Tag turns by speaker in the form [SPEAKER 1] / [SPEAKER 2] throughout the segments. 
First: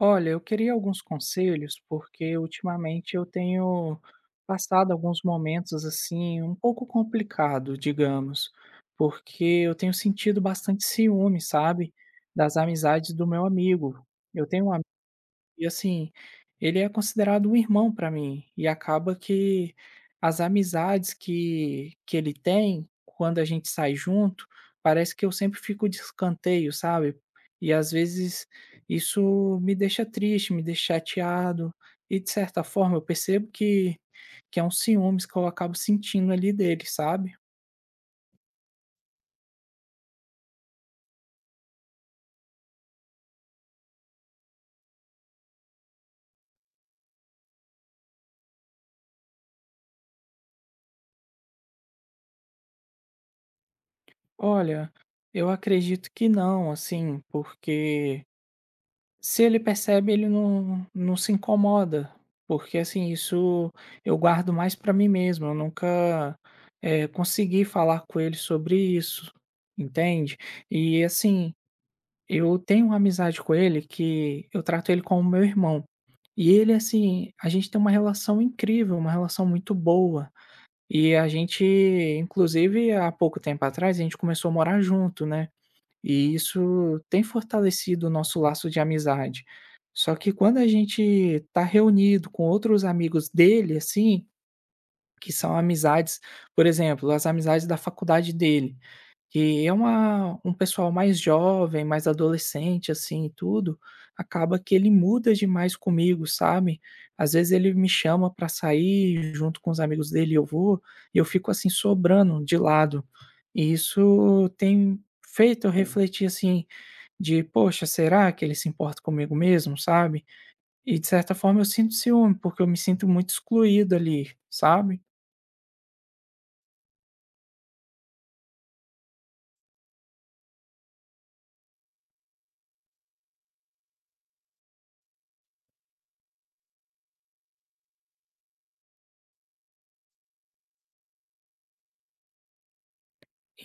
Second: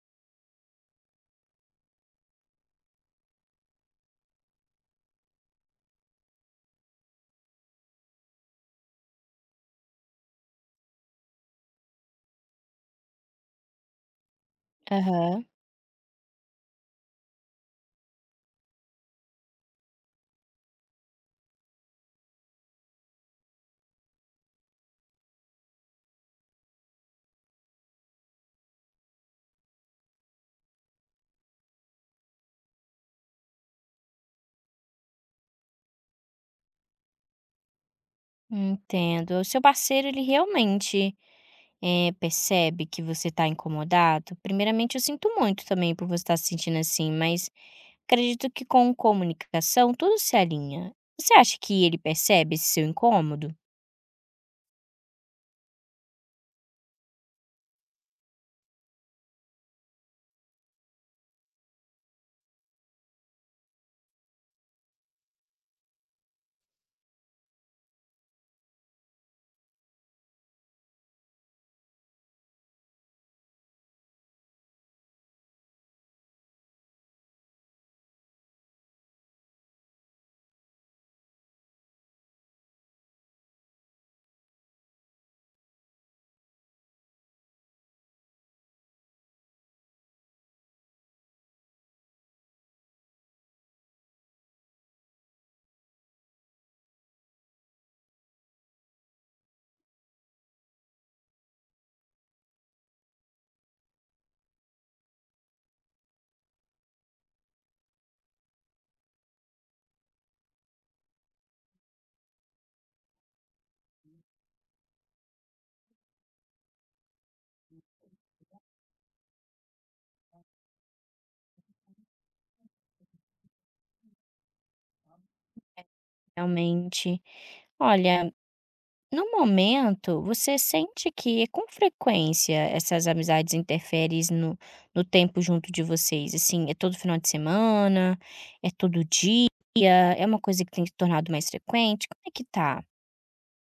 [SPEAKER 1] Olha, eu queria alguns conselhos, porque ultimamente eu tenho passado alguns momentos assim, um pouco complicado, digamos, porque eu tenho sentido bastante ciúme, sabe, das amizades do meu amigo. Eu tenho um
[SPEAKER 2] Aham,
[SPEAKER 1] E assim, ele é considerado um irmão para mim, e acaba que as amizades que ele tem, quando a gente sai junto, parece que eu sempre fico de escanteio, sabe. E às vezes isso me deixa triste, me deixa chateado e de certa forma eu percebo que é um ciúmes que eu acabo sentindo ali dele, sabe.
[SPEAKER 2] entendo. O seu parceiro, ele realmente, percebe que você está incomodado? Primeiramente, eu sinto muito também por você estar se sentindo assim, mas acredito que com comunicação tudo se alinha. Você acha que ele percebe esse seu incômodo?
[SPEAKER 1] Olha, eu acredito que não, assim, porque se ele percebe, ele não se incomoda, porque, assim, isso eu guardo mais para mim mesmo, eu nunca, consegui falar com ele sobre isso, entende? E, assim, eu tenho uma amizade com ele que eu trato ele como meu irmão, e ele, assim, a gente tem uma relação incrível, uma relação muito boa, e a gente inclusive há pouco tempo atrás a gente começou a morar junto, né? E isso tem fortalecido o nosso laço de amizade. Só que quando a gente tá reunido com outros amigos dele, assim, que são amizades, por exemplo, as amizades da faculdade dele, que é uma um pessoal mais jovem, mais adolescente, assim, e tudo, acaba que ele muda demais comigo, sabe. Às vezes ele me chama pra sair junto com os amigos dele eu vou, e eu fico, assim, sobrando de lado. E isso tem feito eu refletir, assim, de: "Poxa, será que ele se importa comigo mesmo?", sabe. E de certa forma eu sinto ciúme, porque eu me sinto muito excluído ali, sabe.
[SPEAKER 2] Realmente, olha, no momento, você sente que com frequência essas amizades interferem no tempo junto de vocês? Assim, é todo final de semana? É todo dia? É uma coisa que tem se tornado mais frequente? Como é que tá?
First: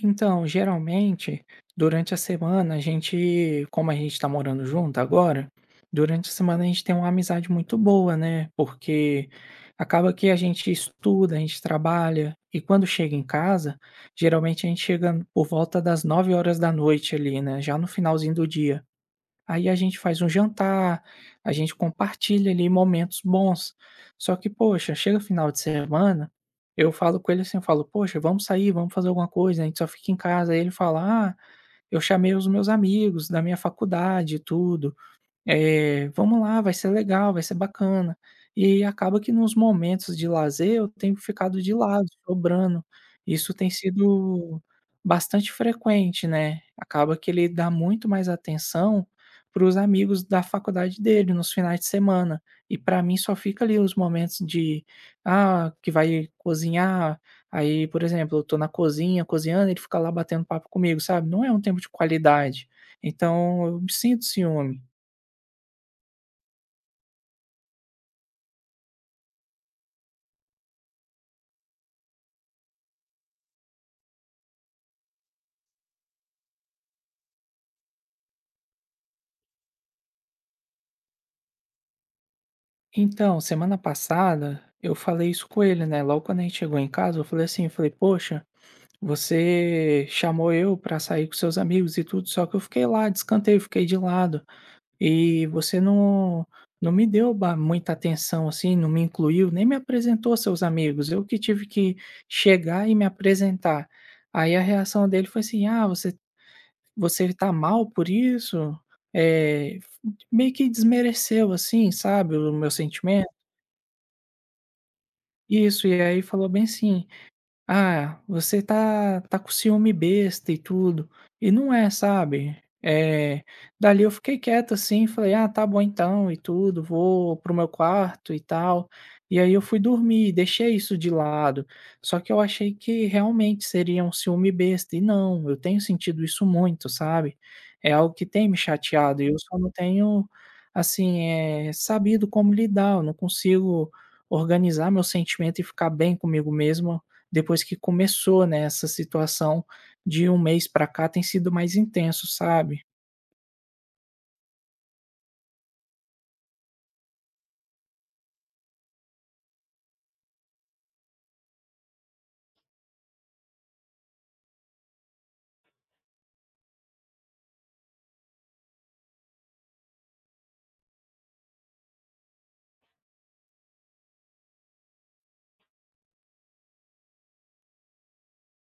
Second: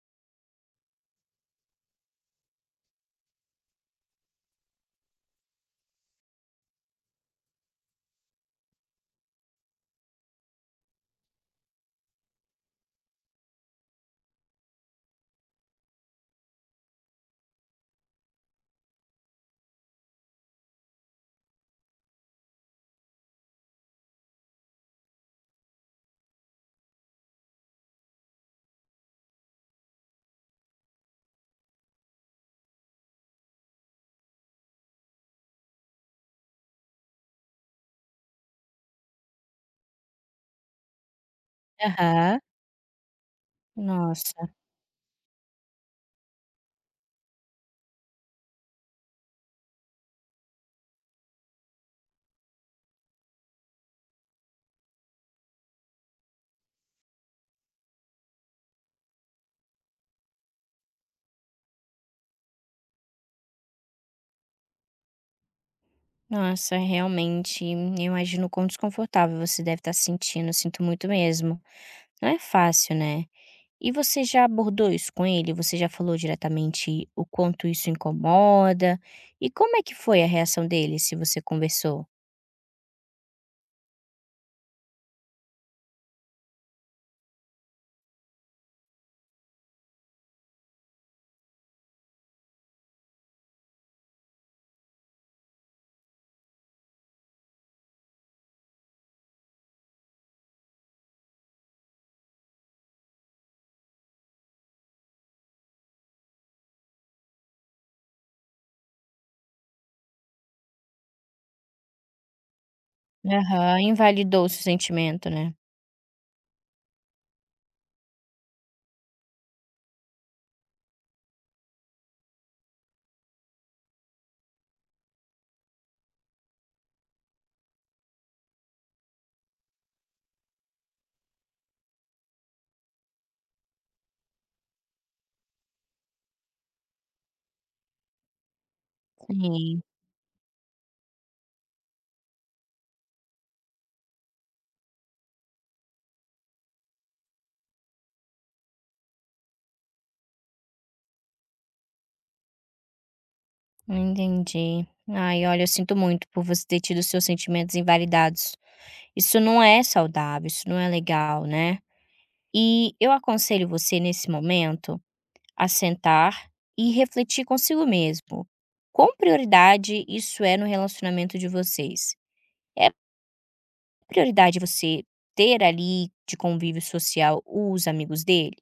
[SPEAKER 1] Então, geralmente, durante a semana a gente como a gente tá morando junto agora, durante a semana a gente tem uma amizade muito boa, né, porque acaba que a gente estuda, a gente trabalha e quando chega em casa, geralmente a gente chega por volta das 9 horas da noite ali, né, já no finalzinho do dia. Aí a gente faz um jantar, a gente compartilha ali momentos bons. Só que, poxa, chega final de semana, eu falo com ele assim, eu falo: "Poxa, vamos sair, vamos fazer alguma coisa, a gente só fica em casa". Aí ele fala: "Ah, eu chamei os meus amigos da minha faculdade e tudo". "Vamos lá, vai ser legal, vai ser bacana". E aí acaba que nos momentos de lazer eu tenho ficado de lado,
[SPEAKER 2] Aham.
[SPEAKER 1] sobrando. Isso tem
[SPEAKER 2] Nossa,
[SPEAKER 1] sido bastante frequente, né. Acaba que ele dá muito mais atenção para os amigos da faculdade dele nos finais de semana. E para mim só fica ali os momentos de, ah, que vai cozinhar, aí, por exemplo, eu tô na cozinha cozinhando, ele fica lá batendo papo comigo, sabe. Não é um tempo de qualidade. Então eu sinto ciúme.
[SPEAKER 2] nossa, realmente, eu imagino o quão desconfortável você deve estar se sentindo, eu sinto muito mesmo. Não é fácil, né? E você já abordou isso com ele? Você já falou diretamente o quanto isso incomoda? E como é que foi a reação dele, se você conversou?
[SPEAKER 1] Então, semana passada eu falei isso com ele, né, logo quando a gente chegou em casa eu falei assim, eu falei: "Poxa, você chamou eu pra sair com seus amigos e tudo, só que eu fiquei lá descantei, fiquei de lado, e você não me deu ba muita atenção, assim, não me incluiu, nem me apresentou aos seus amigos, eu que tive que chegar e me apresentar". Aí a reação dele foi assim: "Ah, você tá mal por isso?" Eh, meio que desmereceu, assim, sabe, o meu sentimento.
[SPEAKER 2] Aham, invalidou o seu sentimento, né?
[SPEAKER 1] Isso, e aí falou bem assim: "Ah, você tá com ciúme besta e tudo", e não é, sabe. Eh, dali eu fiquei quieto, assim, falei: "Ah, tá bom então", e tudo, vou pro meu quarto e tal. E aí eu fui dormir, deixei isso de lado. Só que eu achei que realmente seria um ciúme besta, e não, eu tenho sentido isso muito, sabe. É algo que tem me chateado e eu só não
[SPEAKER 2] Sim,
[SPEAKER 1] tenho, assim, sabido como lidar, eu não consigo organizar meu sentimento e ficar bem comigo mesmo depois que começou, né, essa situação de um mês pra cá tem sido mais intenso, sabe.
[SPEAKER 2] entendi. Ai, olha, eu sinto muito por você ter tido seus sentimentos invalidados. Isso não é saudável, isso não é legal, né? E eu aconselho você, nesse momento, a sentar e refletir consigo mesmo. Qual prioridade isso é no relacionamento de vocês? É prioridade você ter ali de convívio social os amigos dele?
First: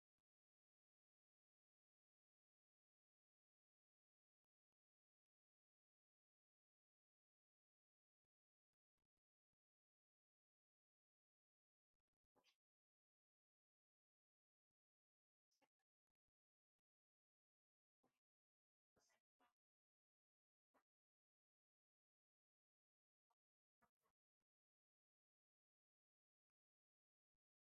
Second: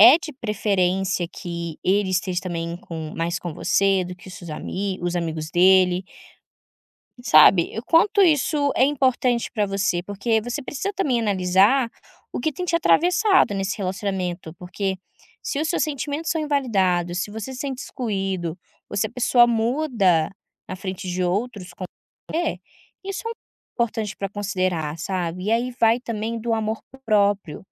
[SPEAKER 2] É de preferência que ele esteja também com mais com você do que os seus ami os amigos dele, sabe? O quanto isso é importante pra você, porque você precisa também analisar o que tem te atravessado nesse relacionamento, porque se os seus sentimentos são invalidados, se você se sente excluído, ou se a pessoa muda na frente de outros é, isso é um importante para considerar, sabe. E aí vai também do amor próprio,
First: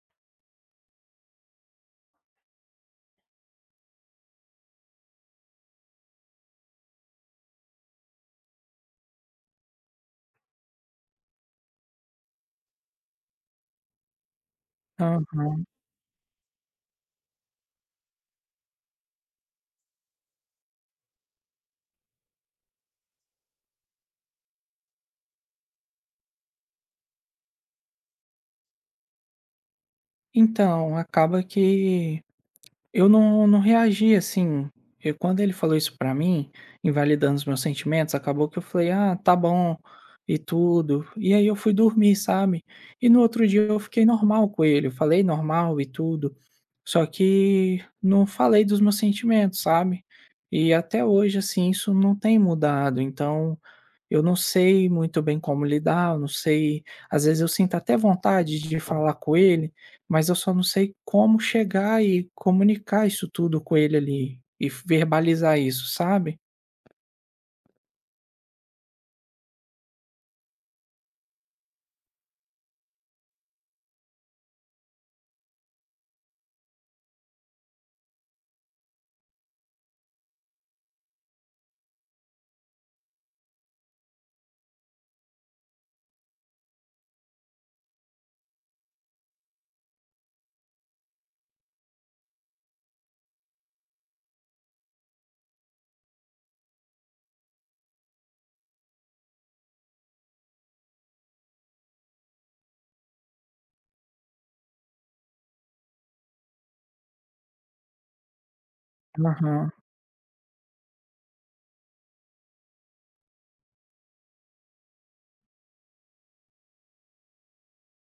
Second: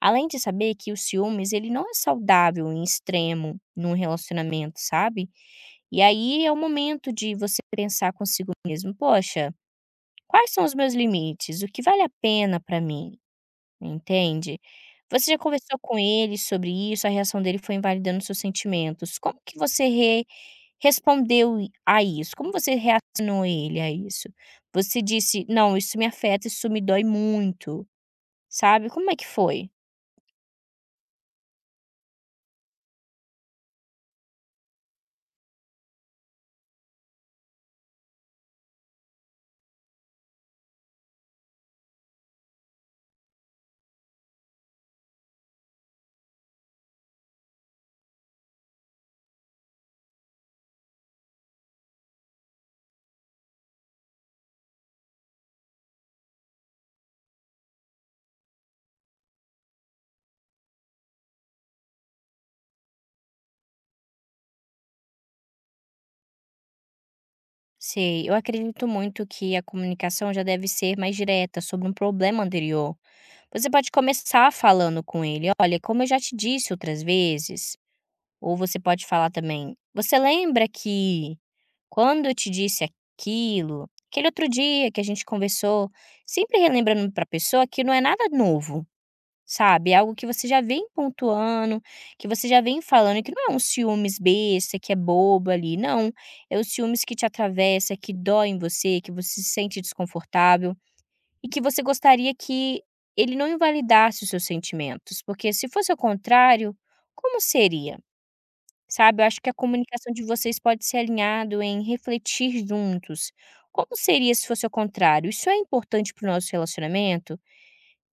[SPEAKER 2] além de saber que o ciúmes ele não é saudável em extremo num relacionamento, sabe. E aí é o momento de você pensar consigo mesmo: "Poxa, quais são os meus limites? O que vale a pena para mim?", entende. Você já
[SPEAKER 1] Aham.
[SPEAKER 2] conversou com ele sobre isso? A reação dele foi invalidando seus sentimentos. Como que você re Respondeu i a isso, como você reacionou ele a isso? Você disse: "Não, isso me afeta, isso me dói muito", sabe, como é que foi?
[SPEAKER 1] Então, acaba que eu não reagi, assim, eu quando ele falou isso pra mim, invalidando os meus sentimentos, acabou que eu falei: "Ah, tá bom", e tudo. E aí eu fui dormir, sabe. E no outro dia eu fiquei normal com ele, eu falei normal e tudo, só que não falei dos meus sentimentos, sabe. E até hoje, assim, isso não tem mudado, então eu não sei muito bem como lidar, eu não sei às vezes eu sinto até vontade de falar com ele, mas eu só não sei como chegar e comunicar isso tudo com ele ali, e verbalizar isso, sabe?
[SPEAKER 2] Sei, eu acredito muito que a comunicação já deve ser mais direta sobre um problema anterior. Você pode começar falando com ele: "Olha, como eu já te disse outras vezes", ou você pode falar também: "Você lembra que quando eu te disse aquilo, aquele outro dia que a gente conversou", sempre relembrando para a pessoa que não é nada novo. Sabe, é algo que você já vem pontuando, que você já vem falando que não é um ciúmes besta, que é bobo ali, não. É o ciúmes que te atravessa, que dói em você, que você se sente desconfortável e que você gostaria que ele não invalidasse os seus sentimentos, porque se fosse ao contrário, como seria? Sabe, eu acho que a
[SPEAKER 1] Aham.
[SPEAKER 2] comunicação de vocês pode ser alinhado em refletir juntos. Como seria se fosse ao contrário? Isso é importante para o nosso relacionamento?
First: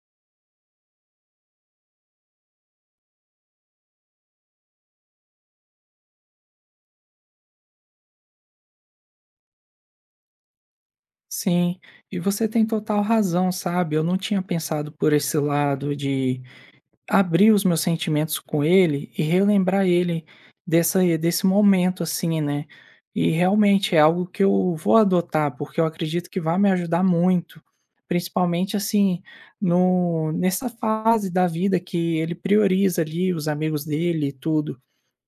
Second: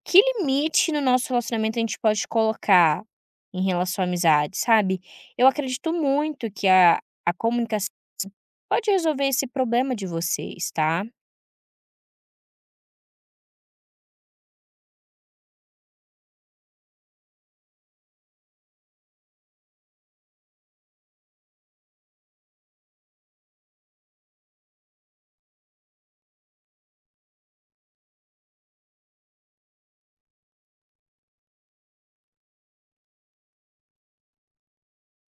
[SPEAKER 2] Que limite no nosso relacionamento a gente pode colocar em relação à amizade, sabe? Eu acredito muito que a comunicação pode resolver esse problema de vocês, tá?
[SPEAKER 1] Sim, e você tem total razão, sabe, eu não tinha pensado por esse lado de abrir os meus sentimentos com ele e relembrar ele dessa desse momento, assim, né. E realmente é algo que eu vou adotar, porque eu acredito que vai me ajudar muito, principalmente, assim, no nessa fase da vida que ele prioriza ali os amigos dele e tudo.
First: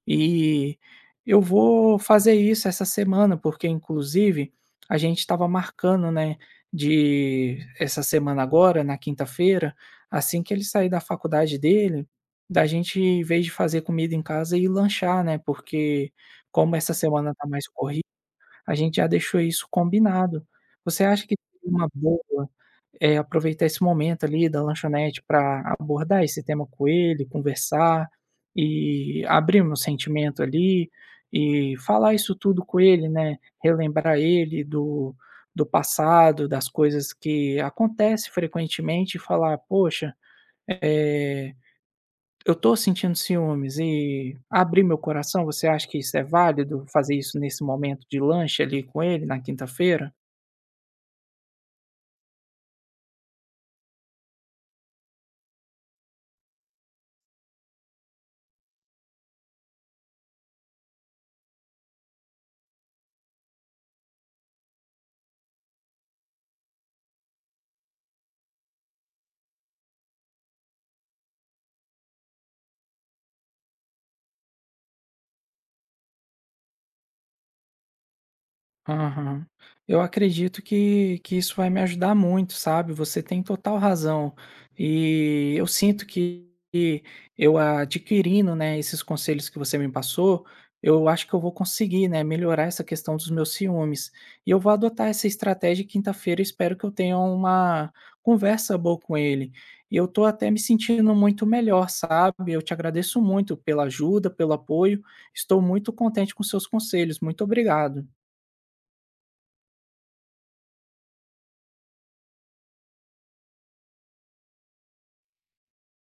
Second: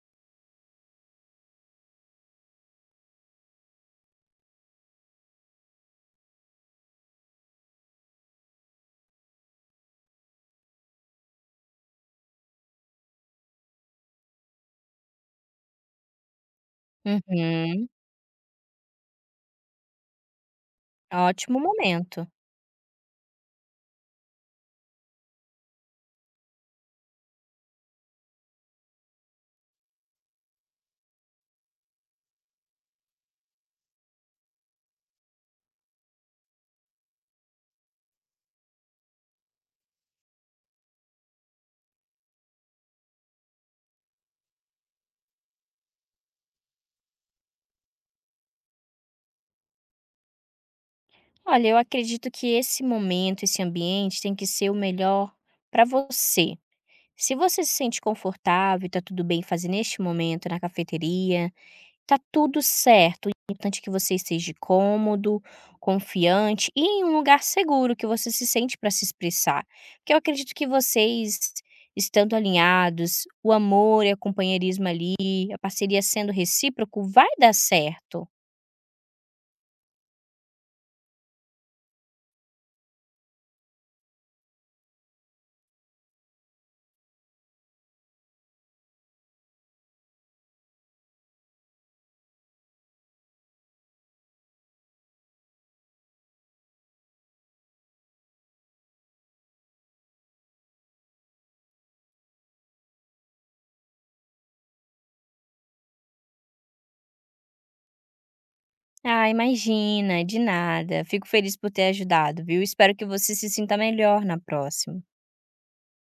[SPEAKER 1] E eu vou fazer isso essa semana, porque inclusive a gente estava marcando, né, de essa semana agora, na quinta-feira, assim que ele sair da faculdade dele, da gente, em vez de fazer comida em casa, ir lanchar, né, porque como essa semana tá mais
[SPEAKER 2] Uhum.
[SPEAKER 1] corrida, a gente já deixou isso combinado. Você acha que
[SPEAKER 2] Ótimo
[SPEAKER 1] seria uma
[SPEAKER 2] momento.
[SPEAKER 1] boa aproveitar esse momento ali da lanchonete para abordar esse tema com ele, conversar e abrir meu sentimento ali e falar isso tudo com ele, né, relembrar ele do passado, das coisas que acontece frequentemente e falar: "Poxa, eh, eu tô sentindo ciúmes", e abrir meu coração. Você acha que isso é válido, fazer isso nesse momento de lanche ali com ele na quinta-feira?
[SPEAKER 2] Olha, eu acredito que esse momento, esse ambiente tem que ser o melhor para você. Se você se sente confortável e tá tudo bem fazer neste momento na cafeteria, tá tudo certo, o importante é que você esteja cômodo, confiante e em um lugar seguro que você se sente para se expressar. Porque eu acredito que vocês estando alinhados, o amor e o companheirismo ali, a parceria sendo recíproco, vai dar certo.
[SPEAKER 1] Aham. Eu acredito que isso vai me ajudar muito, sabe? Você tem total razão. E eu sinto que eu adquirindo, né, esses conselhos que você me passou, eu acho que eu vou conseguir, né, melhorar essa questão dos meus ciúmes. E eu vou adotar essa estratégia e quinta-feira, espero que eu tenha uma conversa boa com ele. E eu tô até me sentindo muito melhor, sabe? Eu te agradeço muito pela ajuda, pelo apoio. Estou muito contente com seus conselhos. Muito obrigado.
[SPEAKER 2] Ah, imagina, de nada. Fico feliz por ter ajudado, viu? Espero que você se sinta melhor na próxima.